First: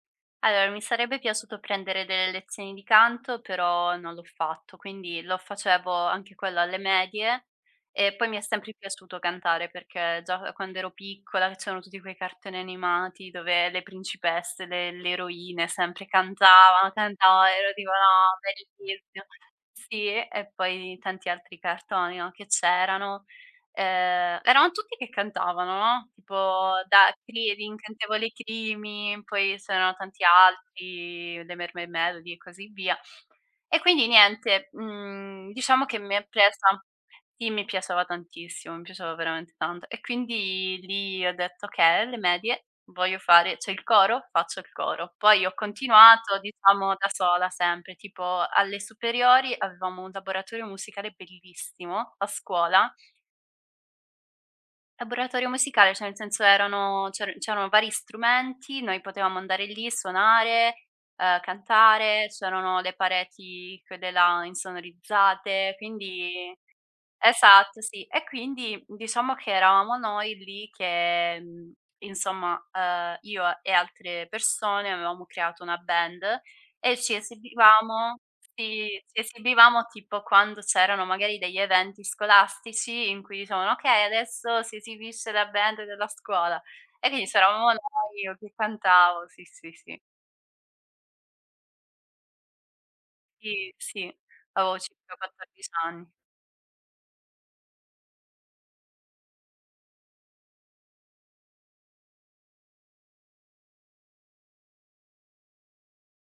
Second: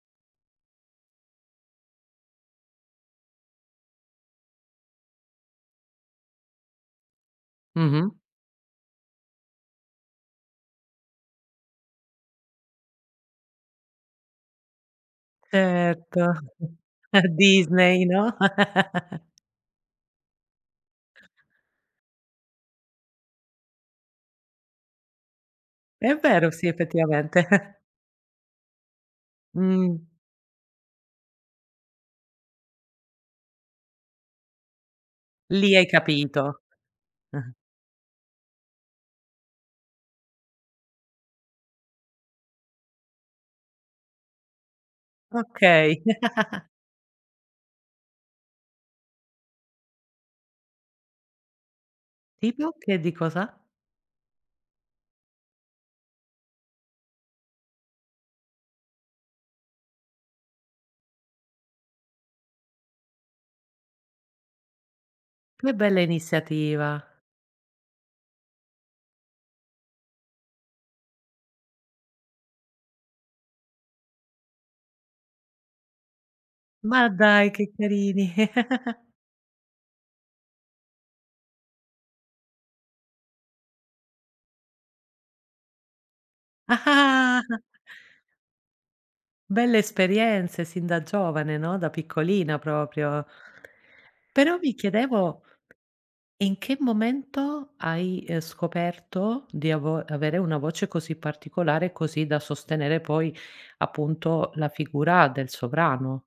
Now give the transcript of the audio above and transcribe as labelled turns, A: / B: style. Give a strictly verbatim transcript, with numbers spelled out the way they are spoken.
A: alor mi sarebbe piaciuto prendere delle lezioni di canto, però non l'ho fatto, quindi lo facevo anche quello alle medie
B: Mh-mh.
A: e poi mi è sempre piaciuto cantare perché già, ehm, quand'ero piccola, c'erano tutti quei cartoni animati dove le principesse, le le eroine sempre
B: Certo.
A: cantavan,
B: La
A: cantava, ero tipo:
B: Disney, no?
A: "No, bellissimo!" Sì, e poi tanti altri cartoni, no, che c'erano. Uhm, erano tutti che cantavano, no,
B: È
A: tipo
B: vero sì,
A: da [unintelligible]
B: effettivamente.
A: l'Incantevole Creamy, poi c'erano
B: Mh.
A: tanti altri, le Mermaid Melody e così via. E quindi niente, mhmm,
B: Lì
A: diciamo
B: hai
A: che m'è
B: capito.
A: presa sì,
B: Eh.
A: mi piaceva tantissimo, mi piaceva veramente tanto e quindi lì ho detto: "Okay, alle medie voglio fare c'è il coro? Faccio il coro." Poi ho
B: Okay.
A: continuato, diciamo da sola, sempre, tipo alle superiori avevamo un laboratorio musicale bellissimo, a
B: Tipo
A: scuola.
B: che di cosa?
A: Laboratorio musicale, ceh nel senso erano c'eran c'erano vari strumenti, noi potevamo andare lì, suonare, uhm, cantare, c'erano le pareti quelle là insonorizzate,
B: Che bella
A: quindi
B: iniziativa.
A: esatto sì, e quindi diciamo che eravamo noi lì che mhmm, insomma, uhm, io e altre persone avevamo creato una band e
B: Ma
A: ci
B: dai che
A: esibivamo
B: carini.
A: sì, ci esibivamo tipo quando c'erano magari degli eventi scolastici in cui dicevano: "Okay, adesso si esibisce la band della scuola." E quindi
B: Ah-ah, ah.
A: c'eravamo noi, io che cantavo, sì, sì,
B: Belle
A: sì.
B: esperienze sin da giovane, no, da piccolina propio.
A: Sì, sì.
B: Però
A: La
B: mi
A: voce, avevo
B: chiedevo,
A: quattordic anni
B: in che momento hai, uhm, scoperto di avo avere una voce così particolare, così da sostenere poi, appunto, la figura del sovrano?